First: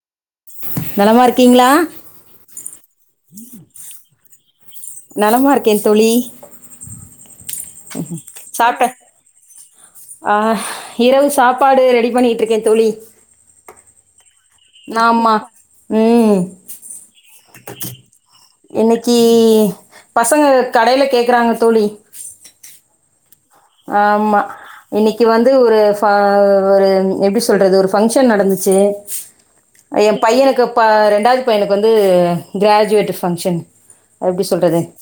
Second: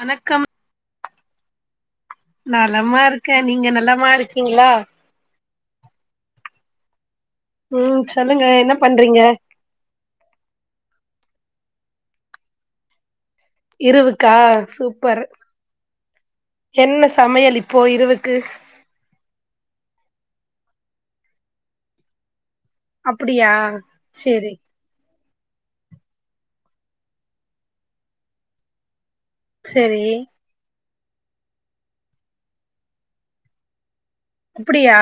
வணக்கம் நலமா இருக்கீங்களா நலமா இருக்கே நீங்க நலமா இருக்கீங்ளா நலமா இருக்கே தோழி ம் சொல்லுங்க என்ன சாப்பிட்ட பண்றீங்க ஆ இரவு சாப்பாடு ரெடி பண்ணிகிட்ருக்கே தோழி இரவுக்கா சூப்பர் ஆமா ம் என்ன சமையல் இப்போ இரவுக் இன்னைக்கி பசங்க கடையில கேக்குறாங்க தோழி அப்புடியா ஆமா இன்னைக்கி வந்து ஒரு ஃபா ஒரு எப்டி சொல்றது ஒரு ஃபங்க்ஷன் நடந்துச்சு சேரி ஏ பையனுக்கு ப ரெண்டாவது பையனுக்கு வந்து கிராஜுவேட்டு ஃபங்க்ஷன் எப்டி சொல்றது அப்டியா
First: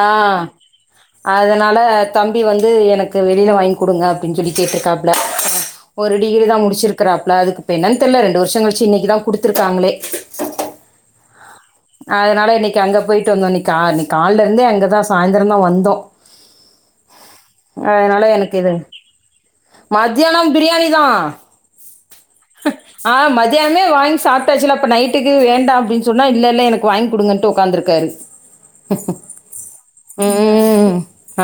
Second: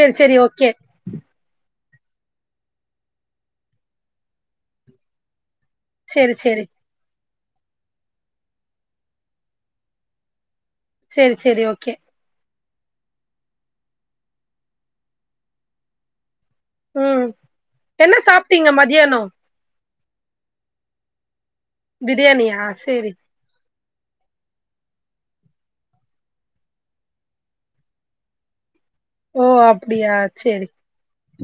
ஆ சேரி ஓகே அதுனால தம்பி வந் ந்து எனக்கு வெளில வாங்கி குடுங்க அப்டின்னு சொல்லி கேட்டுருக்காப்ல ஒரு சேரி டிகிரி தா சேரி முடிச்சுருக்கறாப்ல அதுக்கு இப்ப என்னனு தெர்ல ரெண்டு வருஷோ கழுச்சி இன்னைக்கி தா குடுத்துருக்காங்களே செரி செரி ஓகே அதுனால இன்னைக்கு அங்க போயிட்டு வந்தோ இன்னைக்கு கா இன்னைக்கு கால்ல இருந்தே அங்கதா சாய்ந்தரந்தா வந்தோ ம் என்ன சாப்டீங்க மதியானோ மத்தியானோ பிரியாணி தா பிரியாணியா சேரி மத்தியானமே வாங்கி சாப்டாச்சுல்ல இப்ப நைட்டுக்கு வேண்டாம் அப்டினு சொன்னா இல்ல இல்ல எனக்கு வாங்கி குடுங்கன்ட்டு ஒக்காந்துருக்காரு [inaudible] ஓ அப்புடியா சேரி ம்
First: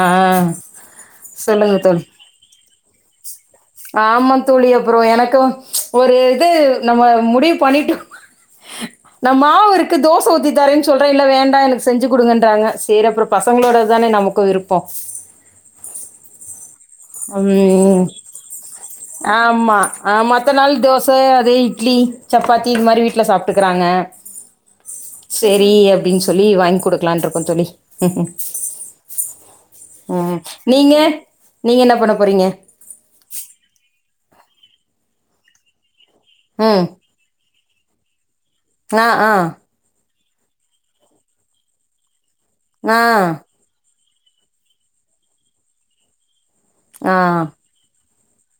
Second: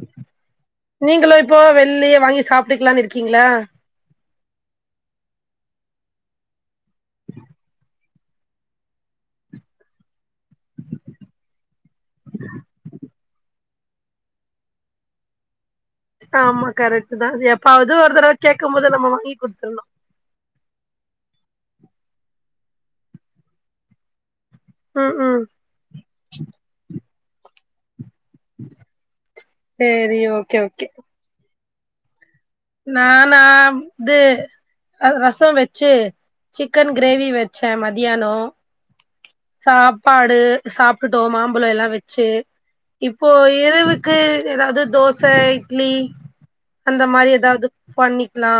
ஆ நீங்களு இப்போ சொல்லுங்க தோழி வெளிய வாங்கி சாப் விட்டுக்கலானு இருக்கீங்களா ஆமா தோழி அப்புறோ எனக்கு ஒரு இது நம்ம முடிவு பண்ணிட்டோ நா மாவு இருக்கு தோச ஊத்தித் தாரேன் சொல்றே இல்ல வேண்டா எனக்கு செஞ்சு குடுங்கன்றாங்க சேரி அப்புறம் பசங்களோடத்தானே நமக்கும் விருப்பம் ஆமா கரெக்ட் தா எப்பாவது ம் ஒரு தடவ கேட்கும் போது நம்ம வாங்கி ஆமா குடுத்துர்ணு அ மத்த நாள் தோச அதே இட்லி சப்பாத்தி இது மாரி வீட்ல சாப்ட்டுக்குறாங்க ம் ம் சேரி அப்படின் சொல்லி வாங்கி குடுக்கலானு இருக்கோம் தோழி சேரி ம் ஓகே ஓகே நீங்க நீங்க என்ன பண்ண போறீங்க நானா இது ரசம் வச்சு ம் சிக்கன் கிரே கிரேவி வச்ச மதியானம் அ அ சாப்பாடு சாப்ட்டுட்டோம் மாம்பழம் எல்லா வச்சு ஆ இப்போ இரவுக்கு ஏதாவது தோச இட்லி அந்த ஆ மாரி இது பண்ணிக்கலா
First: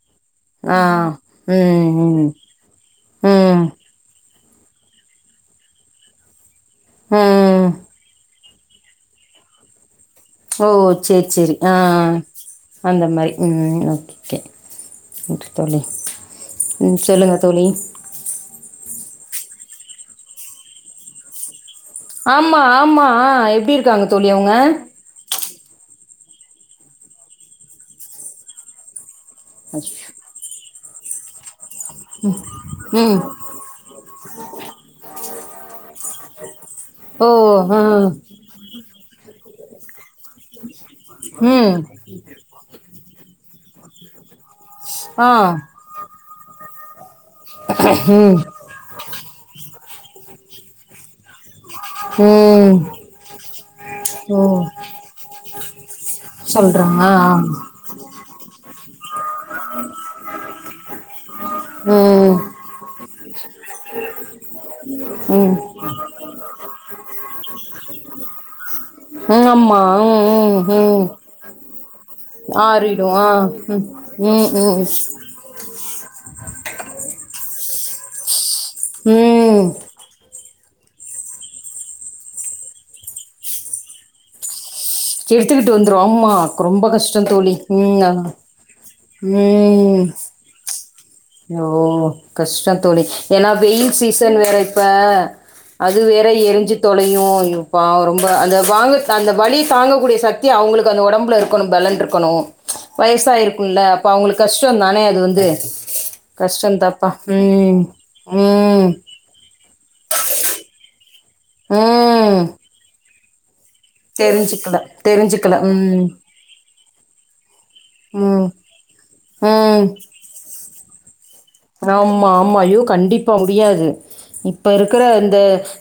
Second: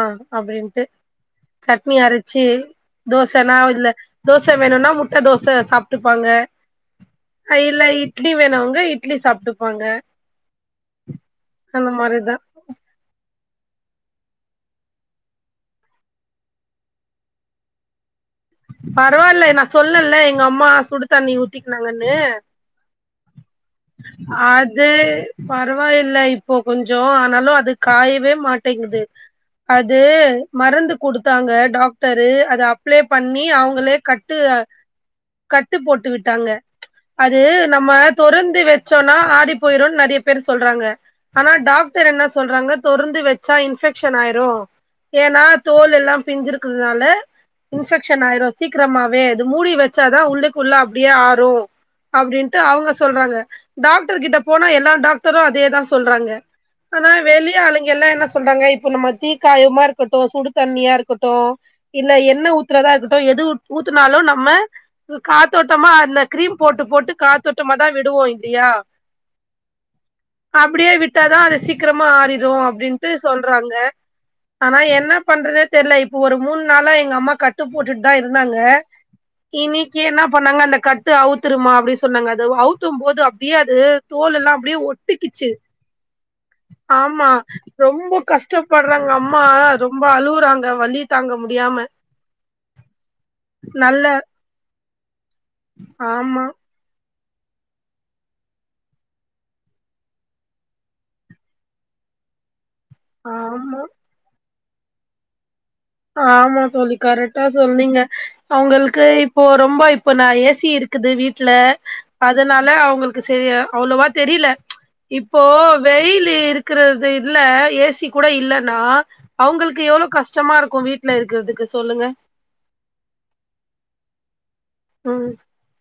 ஆ அப்டின்ட்டு ம் சட்னி ம் அரச்சு தோசைன்னா ம் இல்ல தோச வேணுனா முட்டை தோசை சாப்ட்டுப்பாங்க ம் இல்ல இ இட்லி வேணுவுங்க இட்லி சாப்ட்டுப்பாங்க ஓ சேரி சேரி அ அந்த மாரிதா அந்த மாரி ம் ஓகே ஓகே தோழி ம் சொல்லுங்க தோழி பரவாயில்ல நான் சொல்னேல எங்க அம்மா சுடுதண்ணி ஊத்திக்குனாங்கன்னு ஆமா ஆமா ஆ எப்டி இருக்காங்க தோழி அவுங்க அது பரவாயில்ல இப்போ கொஞ்சோ ஆனாலும் அது காயவே மாட்டேங்குது அது மருந்து குடுத்தாங்க டாக்ட் டரு அத அப்ளை ம் பண்ணி அவுங்களே கட்டு கட்டு போட்டு விட்டாங்க ஓ அது ஆ நம்ம தொறந்து து வச்சோம்னா ஆரி போயிரும் நிறைய பேர் சொல்றாங்க ஆனா ம் டாக் டர் என்ன சொல்றாங்க தொறந்து வச்சா இன்ஃபெக்க்ஷன் ஆயிரும் ஆ ஏன்னா தோல் எல்லா பிஞ்சிருக்குறதால இன்ஃபெக்க்ஷன் ம் ஆயிரும் சீக்கிரமாவே இது மூடி வச்சாதா உள்ளுக்குள்ள அப்படியே ஆறும் அப்படின்ட்டு ம் அவுங்க சொல்றாங்க டாக்டர் கிட்ட ஓ போனா எல்லா டாக்டரும் அதேதா சொல்றாங்க சொல்றாங்க ஆனா ஆ வெளிய ஆளுங்கெல்லா என்ன சொல்றாங்க இப்ப நம்ம தீக்காயமா இருக்கட்டும் சுடு தண்ணியா இருக்கட்டும் இல்ல ம் எண்ண ஊத்துறதா இருக்கட்டும் எது ஊத்தினாலு நம்ம ம் காத்தோட்டமா அந்த கிரீம் போட்டு போட்டு காத்தோட்டமாதா விடுவோம் இல்லையா ம் ஆமா ம் ம் ம் ஆனா அது சீக்கிரமா ஆறிடும் ஆறிடு அப்படின்ட்டு ஆ சொல்றாங்க ம் ஆனா ம் என்ன என்ன பண்றதுனே தெரியல இப்ப ஒரு மூணு நாளா எங்க அம்மா கட்டு போட்டுட்டு தா இருந்தாங்க ம் ம் இன்னை அங்க என்ன பண்ணாங்க அந்த கட்டு அவுத்துருமா அப்படின் சொன்னாங்க அது அவுக்கும் போது முடியாது தோல் எல்லா அப்படியே ஓ எடுத்துக்கிட்டு வந்துரும் ஆமா ரொம்ப ஆமா கஷ்டம் தோழி ரொம்ப உம் கஷ்டப்படுறாங்க அம்மா ரொம்ப ம் அழுவுறாங்க வலி தாங்க ஓ முடியாம கஷ்டம் தோழி ஏன்னா வெயில் நல்ல சீசன் வேற இப்போ அது வேற ஆமா எரிஞ்சு தொலையும் அய்யோ பாவம் ரொம்ப அந்த வாங்க அந்த வலிய தாங்கக்கூடிய சக்தி அவுங்களுக்கு அந்த உடம்புல இருக்கணும் பலண் இருக்கணும் ஆமா வயசாயிருக்கும்ல அப்ப அவுங்களுக்கு கஷ்டம் தானே அது வந்து ஆமா கஷ்டம் தோழி தாப்பா கரெக்டா ம் சொன்னீங்க ம் அவுங்களுக்கு இப்ப ரொம்ப இப்போ நா ஏ சி இருக்குது வீட்டுல ம் அதனால அவங்களுக்கு க்கு செரியா அவ்வளோவா தெரியல ச்சு தெரிஞ்சுக்கல இப்போ தெரிஞ்சுக்கல ம் வெயில் இருக்கிறது இல்ல ஏ சி கூட ம் இல்லன்னா அவங்களுக்கு ம் எவ்ளோ கஷ்டமா இருக்கு வீட்ல இருக்கிறதுக்கு சொல்லுங்க ஆமா ஆமா யோ கண்டிப்பா முடியாது இப்ப இருக்கிற ம் இந்த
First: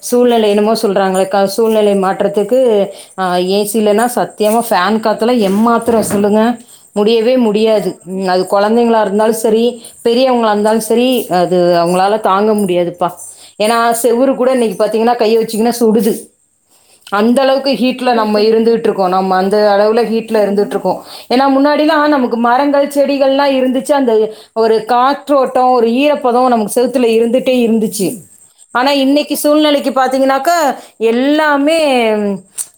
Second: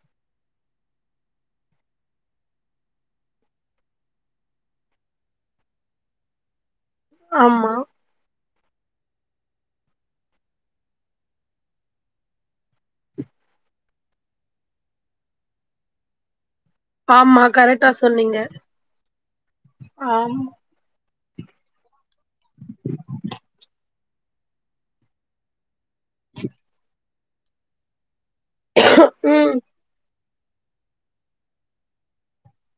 சூழ்நிலை என்னுமோ சொல்கிறாங்கக்க சூழ்நிலை மாற்றத்துக்கு ஆ ஏ சியிலன்னா சத்தியமா ஃபேன் காத்தெல்லா எம்மாத்திரம் சொல்லுங்க முடியவே ஆமா முடியாது அது கொழந்தைங்களா இருந்தாலு செரி பெரியவங்களா இருந்தாலு செரி அது அவங்களால தாங்க முடியாதுப்பா ஏன்னா செவுரு கூட இன்னைக்கு பாத்தீங்கன்னா கையை வச்சுங்கன்னா சுடுது அந்த ஆமா அளவுக்கு கரெக்டா ஹீட்ல சொன்னீங்க நம்ம இருந்துட்டு இருக்கோ நம்ம அந்த அளவுல ஹீட்ல ஆமா இருந்துட்டு இருக்கோ ஏன்னா முன்னாடி எல்லா நமக்கு மரங்கள் செடிகள் எல்லா இருந்துச்சு அந்த ஒரு காத் ற்று ஓட்டோ ஒரு ஈரப்பதம் நமக்கு செவுத்துல இருந்துட்டே இருந்துச்சு ஆனா இன்னைக்கு ம் சூழ்நிலைக்கு பாத்தீங்கன்னாக்க எல்லாமே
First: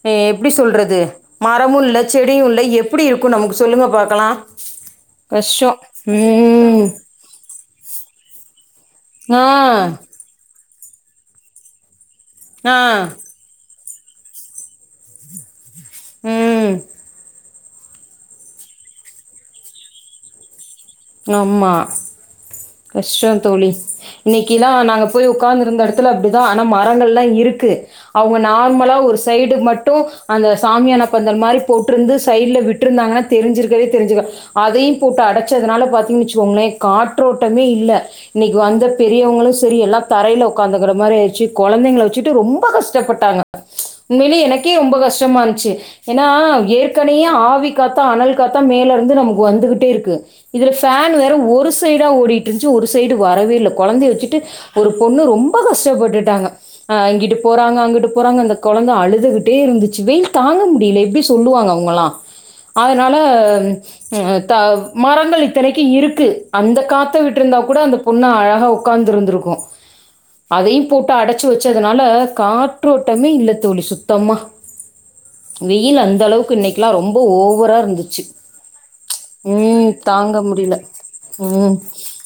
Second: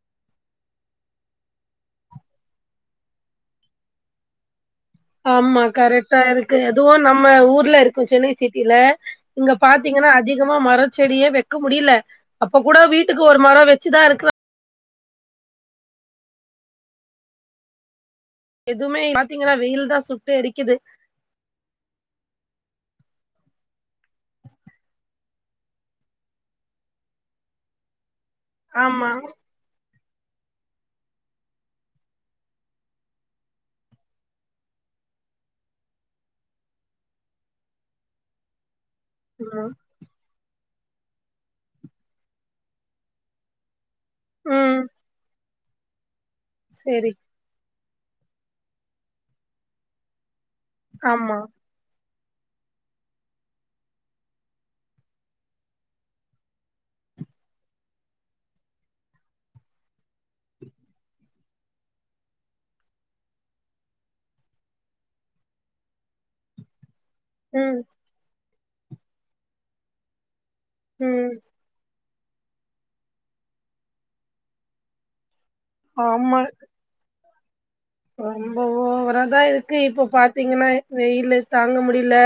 ச்சு எப்டி சொல்றது மரமுமில்ல செடியுமில்ல எப்டி இருக்கு நமக்கு சொல்லுங்க பாக்கலா ஆமா கரெக்டா இருக்கு எதுவு நம்ம நம்ம ஊர்ல இருக்கு சென்னை சிட்டியில ஆ. இங்க பாத்தீங்கன்னா அதிகமா மரத் செடியை வைக்க முடியல அப்ப ஆ. கூட வீட்டுக்கு ஒரு மரோ வச்சுதா இருக்கிற ம் இதுவுமே பாத்தீங்கன்னா வெயில்தா சுட்டு எரிக்குது ஆமா கஷ்டம் தோழி இன்னைக்கி எல்லா நாங்க போய் உட்கார்ந்து இருந்த இடத்துல அப்டிதா ஆனா மரங்கள் எல்லா இருக்கு அவங்க நார்மலா ஆமா ஒரு சைடு மட்டு அந்த சாமியான பந்தல் மாரி போட்டிருந்து சைட்ல விட்டுருந்தாங்கன்ன தெரி்சிருக்கவே தெரிஞ்சுக்க அதையு போட்டு அடைச்சதுனால பாத்தீங்க வச்சுக்கோங்களே காற்றோட்டமே இல்ல இன்னைக்கு வந்த பெரியவங்களும் ம் செரி எல்லா தரையில உட்காந்துக்கிற மாதிரி ஆயிச்சு கொழந்தைங்கள வச்சுட்டு ரொம்ப கஷ்டப்பட்டாங்க உண்மையிலேயே எனக்கே ம் ரொம்ப கஷ்டமா இருந்துச்சு ஏன்னா செரி ஏற்கனையே ஆவி காத்தா அனல் காத்தா மேல இருந்து நமக்கு வந்துகிட்டே இருக்கு இதுல ஃபேன் வேற ஆமா ஒரு சைடா ஓடிட்டு ன்றுச்சு ஒரு சைடு வரவே இல்ல கொழந்தைய வச்சுட்டு ஒரு பொண்ணு ரொம்ப கஷ்டப்பட்டுட்டாங்க அ இங்கிட்டு போறாங்க அங்கிட்டு போறாங்க அந்த கொழந்த அழுதுகிட்டே இருந்துச்சு வெயில் தாங்க முடியல எப்டி சொல்லுவாங்க அவங்களா அதனால த மரங்கள் இத்தனைக்கு இருக்கு அந்த காத்த விட்டுருந்தா ம் கூட அந்த பொண்ணு அழகா உட்காந்து இருந்திருக்கு அதையு போட்டு ம் அடச்சு வச்சதுனால காற்றோட்டமே இல்ல தோழி சுத்தமா வெயில் அந்த ஆமா அளவுக்கு இன்னைக்கலா ரொம்ப ஓவரா இருந்தது ரொம்ப ஓவர ஆ தா இருக்கு இப்போ தாங்க பாத்தீங் இந்த முடியல. மாரி வெயிலு ம். தாங்க முடியல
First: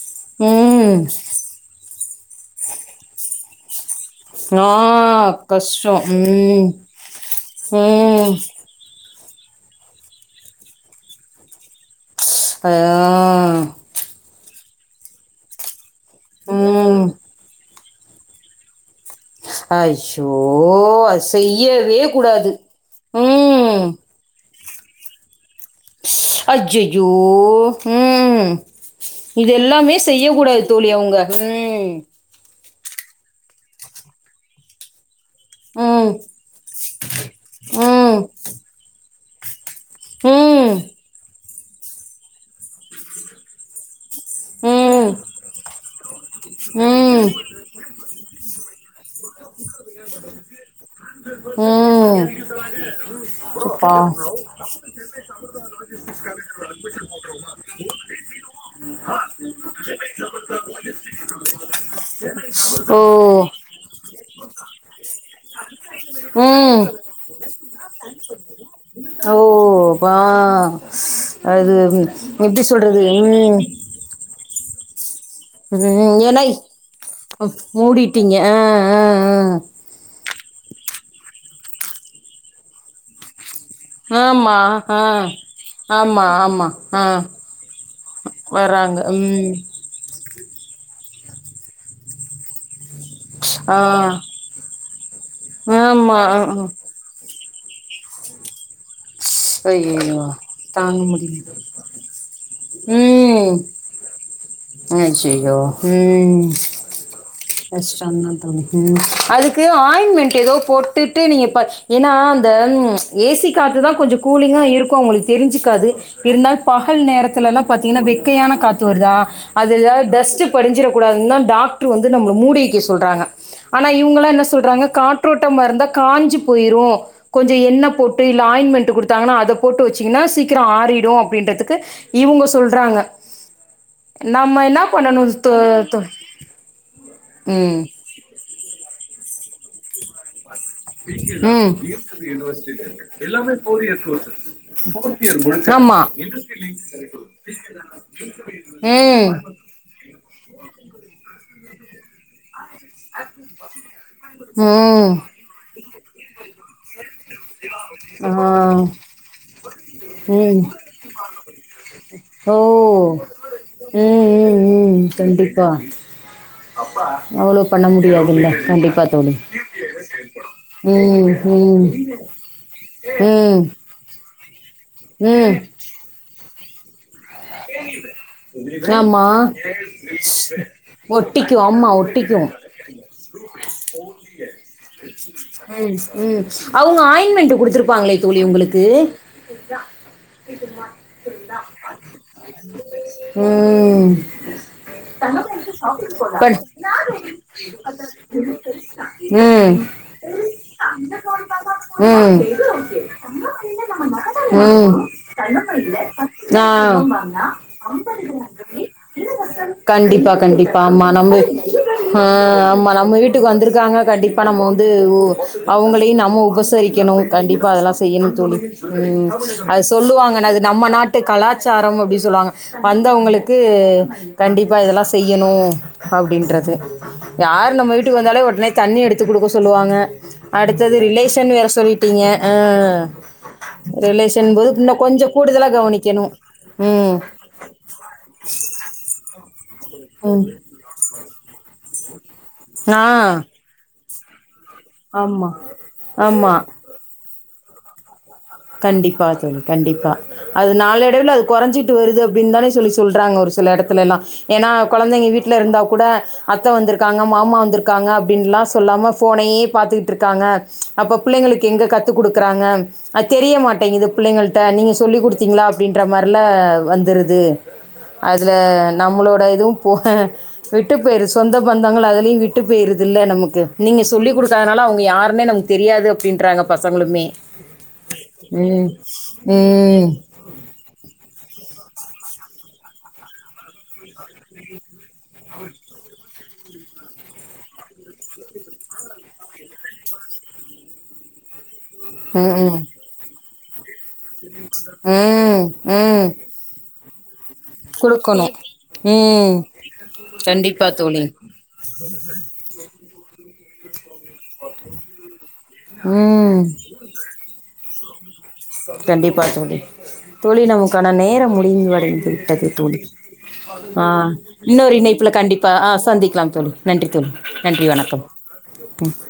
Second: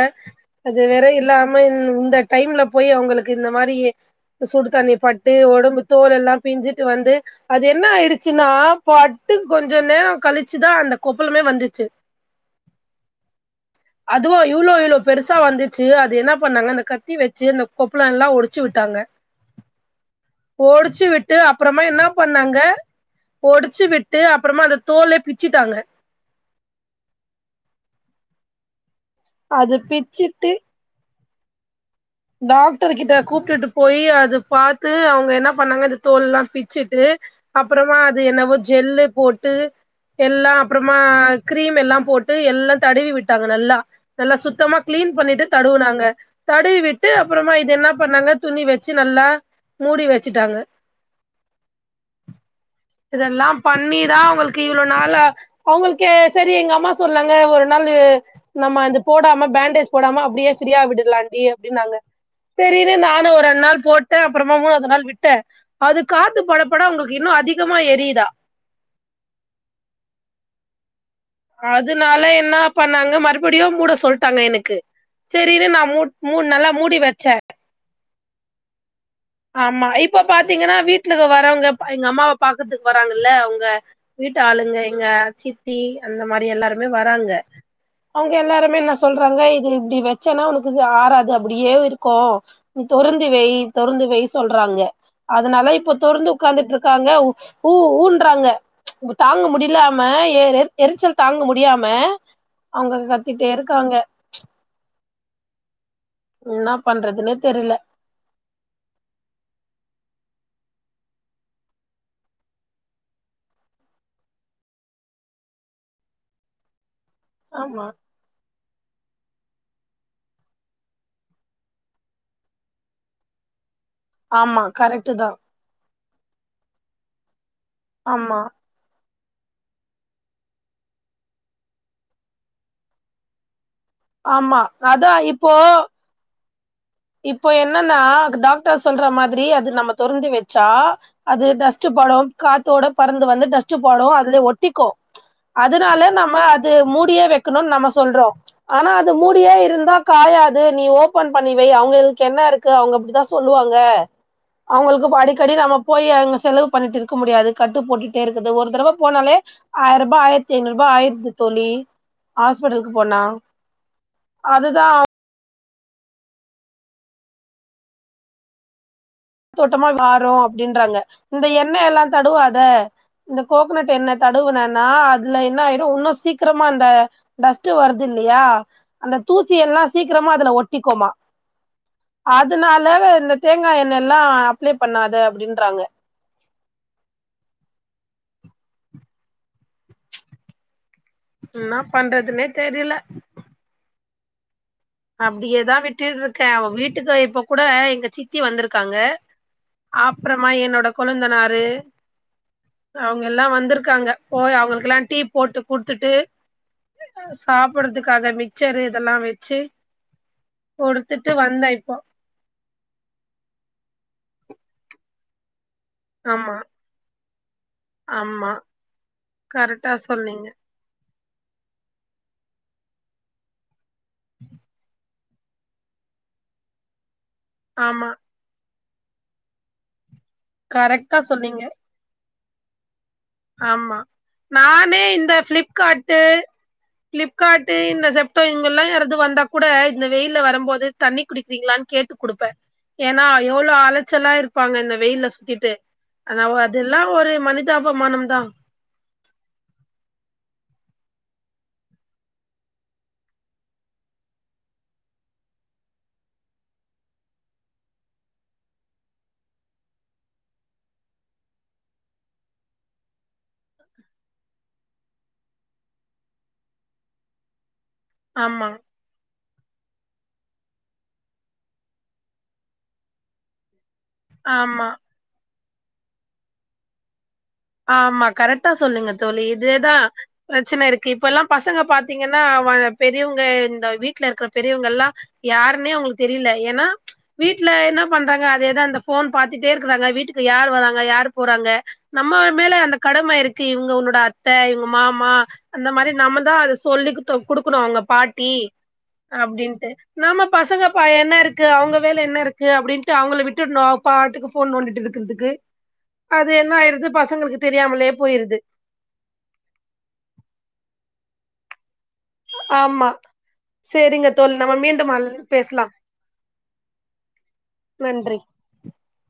அது ம். வேற இல்லா வேணு இந்த டைம்ல போய் அவங்களுக்கு இந்த மாரி ஆ சுடு தண்ணி பட்டு உடம்பு கஷ்டோ. தோல் எல்லா ம். பிஞ்சிட்டு வந்து அது என்ன ம். ஆயிடுச்சுன்னா பட்டு கொஞ்சோ நேரோ கழிச்சுதா அந்த கொப்பளமே வந்துச்சு ப்பா ஆ அதுவு இவ்ளோ இவ்ளோ பெருசா வந்துச்சு அது என்ன பண்ணாங்க அந்த ம். கத்தி வச்சு அந்த கொப்புள எல்லா உடைச்சு விட்டாங்க ஐயோ! ஓடிச்சு அது விட்டு அப்புறமா செய்யவே என்ன கூடாது. பண்ணாங்க ஓடிச்சு ம். விட் ட்டு அப்புறமா அந்த தோல பிச்சுட்டாங்க ஸ் ஐய்யயோ ம் அது இதெல்லாமே பிச்சிட்டு செய்யக்கூடாது தோழி அவங்க ஹம் டாக்டர் கிட்ட கூப்பிட்டுட்டு போய் அது பாத்து அவங்க என்ன பண்ணாங்க அது ம். தோல்லா பிச்சுட்டு அப்புறமா ம் அது என்னவோ ஜெல்லு போட்டு எல்லா ம் அப்புறமா கிரீம் எல்லா போட்டு எல்லா தடவி விட்டாங்க நல்லா நல்லா சுத்தமா ம் கிளீன் பண்ணிட்டு தடுவுனாங்க தடுவி விட்டு ம் அப்புறமா இது என்ன பண்ணாங்க துணி வச்சு நல்லா மூடி வச்சுட்டாங்க ம் பா கு இவ்ளவு நாளா அவங்களுக்கு சரி எங்க அம்மா சொல்லறாங்க ஒரு நாளு நம்ம அது போடாம பேண்டேஜ் போடாம அப்படியே ப்ரீயா விடலாம்ண்டி அப்படின்னாங்க செரி இரு ஓ நானும் ஒரு ரெண்டு நாள் போட்ட அப்பொரோ மூணது நாள் விட்டே அது காத்து ம் படப்பட உங்களுக்கு இன்னு அதிகமா எரியுதா ஓ வா அது எப்டி சொல்ரது ம் கூட சொல்ட்டாங்க எனக்கு சரின்னு நான் மு ம் ஏன்னா மூனு நல்லா மூடி வச்ச மூடிட்டீங்க ஆ ஆ ஆ ஆமா இப்ப பாத்தீங்கன்னா வீட்டுல வரவங்க எங்க அம்மாவ பாக்கரத்துக்கு வராாங்கல்ல அவங்க ங்க ஆ வீட்டு ஆமா ஆளுங்க ஆ எங்க சித்தி அந்த ஆமா மாரி ஆமா எல்லாருமே ஆ வராங்க அவங்க எல்லாருமே என்ன வராங்க சொல்றாங்க ம் இது இப்படி வெக் சனா உனக்கு ஆறாது அப்படியே இருக்கும் நீ தொரந்து வை ஆ தொறந்து பொய் சொல்றாங்க அதனால இப்ப ஆமா தொரந்து ஆ ஆ. உட்காந்துட்டுருக்க காங்க ஊ ஊன்றாங்க தாங்க முடிலாம ஐயையோ ஏர் ஏர் எரிச்சல் தாங்க முடியாம அவங்க கத்திட்டே இருக்காங்க ஆச் ஐயோ உம் என்னா பண்றதுன்னே தெரில ஆச் சந்தந்தா ம் அதுக்கு ஆயின்மெண்ட் ஏதோ போட்டுட்டு நீங்க ப ஏனா அந்த ஏசி காத்து தா கொஞ்சோ கூலிங்கா இருக்கும் அவங்களுக்கு தெரிஞ்சுக்காது இருந்தாலு பஹல் நேரத்துலல்லா ஆமா பாத்தீங்கன்னா வெக் கையான காத்து வருதா அது எதாது டஸ்ட் படிஞ்சிர கூடாதுனு தான் டாக்டர் வந்து நம்மள மூடி வைக்க சொல்றாங்க ஆனா இவங்களா என்ன ஆமா சொல்றாங்க கரெக்ட் தா காற்றோட்டம இருந்தா காஞ்சு போயிரு கொஞ்ச என்ன போட்டு ஆமா இல்ல ஆயின்மென்ட் டாங்கனா அத போட்டு வச்சீங்கன்னா சீக்கிரோ ஆறிடு அப்படின்றதுக்கு இவுங்கோ சொல்றாங்க ஆமா நம்ம என்ன அதா பண்ணணு இப்போ ஸ்தோ தோ இப்போ ம் என்னன்னா டாக்டர் சொல்ற மாதிரி அது நம்ம தொருந்து வெ சா அது ம் டஸ்டு படும் காத்தோட பறந்து வந்து டஸ்ட் படு அதுல ஓ டீக்கும் ஆமா அதனால நம்ம அது மூடியே வைக்கணுனு நம்ம சொல்றோம் ஆனா அது ம் மூடியே இருந்தா காயாது நீ ஓபன் பண்ணிவை அவங்கலுக் கென்னருக்கு அவங்க அப்படித்தான் சொல்லுவாங்க அவங்களுக்கு ம் படிக்க கடி நம்ம போய் அங்க செலவு பண்ட்டு இருக்க முடியாது கட்டு போட்டுட்டே ஆ இருக்குது ஒரு தடவ போனாலே ஆயிர ரூபா ஆயிரத்தி ம் ஐநூறுபா ஆயிடுது த தொழி ஓ உம் உம் அதுதா ம் கண்டிப்பா அவ்ளோ பண்ண முடியாதுல்ல கண்டிப்பா தோழி தோட்டமா வாரோம் அப்படின்றாங்க ம் இந்த ம் எண்ணெய் எல்லாம் தடுவாத இந்த ம் கோக்னட் என்ன தடுவுனன்னா அதுல ம் என்ன ஆயிரும் உன்னு சீக்கிரமா அந்த டஸ்ட்டு வருதில்லையா அந்த ஆமா தூசி எல்லாம் சீக்கிரமா அதுல ஒட்டிக்கோமா ஒட்டிக்கு ஆமா ஒட்டிக்கு ம் அதனால இந்த தேங்காய் எண்ண எல்லாம் அப்ளை பண்ணாத அப்படின்றாங்க ம் அவங்க ஆயின்மெண்ட் கொடுத்துருப்பாங்களே தோழி உங்களுக்கு ன்னா பண்றதுன்னே தெரில ம் அப்டியேதா விட்டுட்டு இருக்கே அவ வீட்டுக்கு [unintelligible] இப்ப கூட எங்க சித்தி வந்திருக்காங்க ம் அப்றமா என்னோட கொழுந்தனாரு ம் அவங்க எல்லா வந்திருக்காங்க போய் ம் அவங்களுக்கெல்லா டீ போட்டு குடுத்துட்டு ஆ சாப்புட்றதுக்காக மிக்சரு இதெல்லா வெச்சு கண்டிப்பா கண்டிப்பா ஆமா குடுத்துட்டு நம்ப வந்தே இப்போ ஆ ஆமா நம்ப வீட்டுக்கு வந்துருக்காங்க கண்டிப்பா நம்ம வந்து ஓ அவுங்க ட்டயு நம்ம ஆமா உபசரிக்கணு கண்டிப்பா அதெல்லா செய்யனு ஆமா தோழி ம் அது கரெக்டா சொல்லுவாங்க சொன்னீங்க நம்ம நாட்டு கலாச்சாரம் அப்டி சொல்லுவாங்க வந்தவங்களுக்கு கண்டிப்பா இதெல்லா செய்யணு அப்டின்றது யாரு நம்ம ஆமா வீட்டுக்கு வந்தாலே ஒடனே தண்ணி எடுத்து குடுக்க சொல்லுவாங்க அடுத்தது கரெக்டா ரிலேசன் சொன்னீங்க வேற சொல்லிட்டீங்க ஹூ ஆமா ரிலேஷன் போது இன்ன நானே கொஞ்சோ இந்த கூடுதலா ஃபிளிப்கார்ட்டு கவனிக்கணு ஃபிளிப்கார்ட்டு இந்த செப்டோ இவ்ங்க எல்லா யாராது வந்தா கூட இந்த வெயில்ல ம் வரும்போது தண்ணி குடிக்கிறீங்ளான் கேட்டு குடுப்பே ஏன்னா ஆ எவளோ அலைச்சலா இருப்பாங்க இந்த வெயில்ல ஆமா சுத்திட்டு ஆனா ஆமா அதெல்லா ஒரு மனிதாபமானம் தா கண்டிப்பா தோழி கண்டிப்பா அது நாளடைவுல அது குறைஞ்சிட்டு வருது அப்டின் தானே சொல்லி சொல்றாங்க ஒரு சில எடத்துலலா ஏன்னா கொழந்தைங்க வீட்ல இருந்தா கூட அத்த வந்துருக்காங்க மாமா வந்துருக்காங்க அப்டின்லா சொல்லாம ஃபோனயே பாத்துக்கிட்ருக்காங்க அப்ப பிள்ளைங்களுக்கு எங்க கத்து குடுக்கறாங்க அது தெரிய மாட்டேங்குது பிள்ளைகள்ட்ட நீங்க சொல்லி் குடுத்தீங்ளா அப்டின்ற மார்லா வந்துருது அதுல ஆமா நம்மளோட இதுவும் போக விட்டு போயிரு சொந்த பந்தங்கள் அதுலயு விட்டு போயிருதுல்ல நமக்கு நீங்க சொல்லி குடுக்காதனால ஆமா அவுங்க யாருனே நமக்கு தெரியாது அப்டின்றாங்க பசங்களுமே ஆமா ம் கரெக்ட்டா சொன்னீங்க தோழி இதேதா ம் பிரச்சன இருக்கு இப்பல்லா பசங்க பாத்தீங்கன்னா வ பெரியவ்ங்க இந்த வீ ட்ல இருக்கற பெரியவங்க எல்லா யாருனே அவ்ங்ளுக்கு தெரில ஏன்னா வீட்ல என்ன பண்றாங்க அதேதா இந்த ஃபோன் பாத்துட்டே இருக்றாங்க வீட்டுக்கு யார் வராங்க யாரு போறாங்க நம்ம மேல ம் அந்த கடம இருக்கு இவங்க உன் னோட அத்த இவ்ங்க மாமா ம் அந்த மாரி ம் நம்ம தா அத சொல்லி குட்த் து குடுக்கணு அவ்ங்க குடுக்கணு பாட்டி ம் அப்டின்ட்டு நாம கண்டிப்பா பசங்கபா தோழி என்ன இருக் கு அவுங்க வேல என்ன இருக்கு அப்டின்ட்டு அவங்கள விட்டுன்னு அவ பாட்டுக்கு ஃபோன் நோன்டிட் இருக்கிறதுக்கு அது ம் என்ன ஆயிருது பசங்களுக்கு தெரியாமலே போயிருது கண்டிப்பா தோழி தோழி நமுக்கான நேரம் முடிவு அடைந்து விட்டது தோழி ஆமா ஆ சேரிங்க தோழி நம்ம இன்னொரு மீண்டும் இணைப்புல அழைப்பில் கண்டிப்பா ஆ பேசலாம் சந்திக்கலாம் தோழி நன்றி தோழி நன்றி வணக்கம் ம்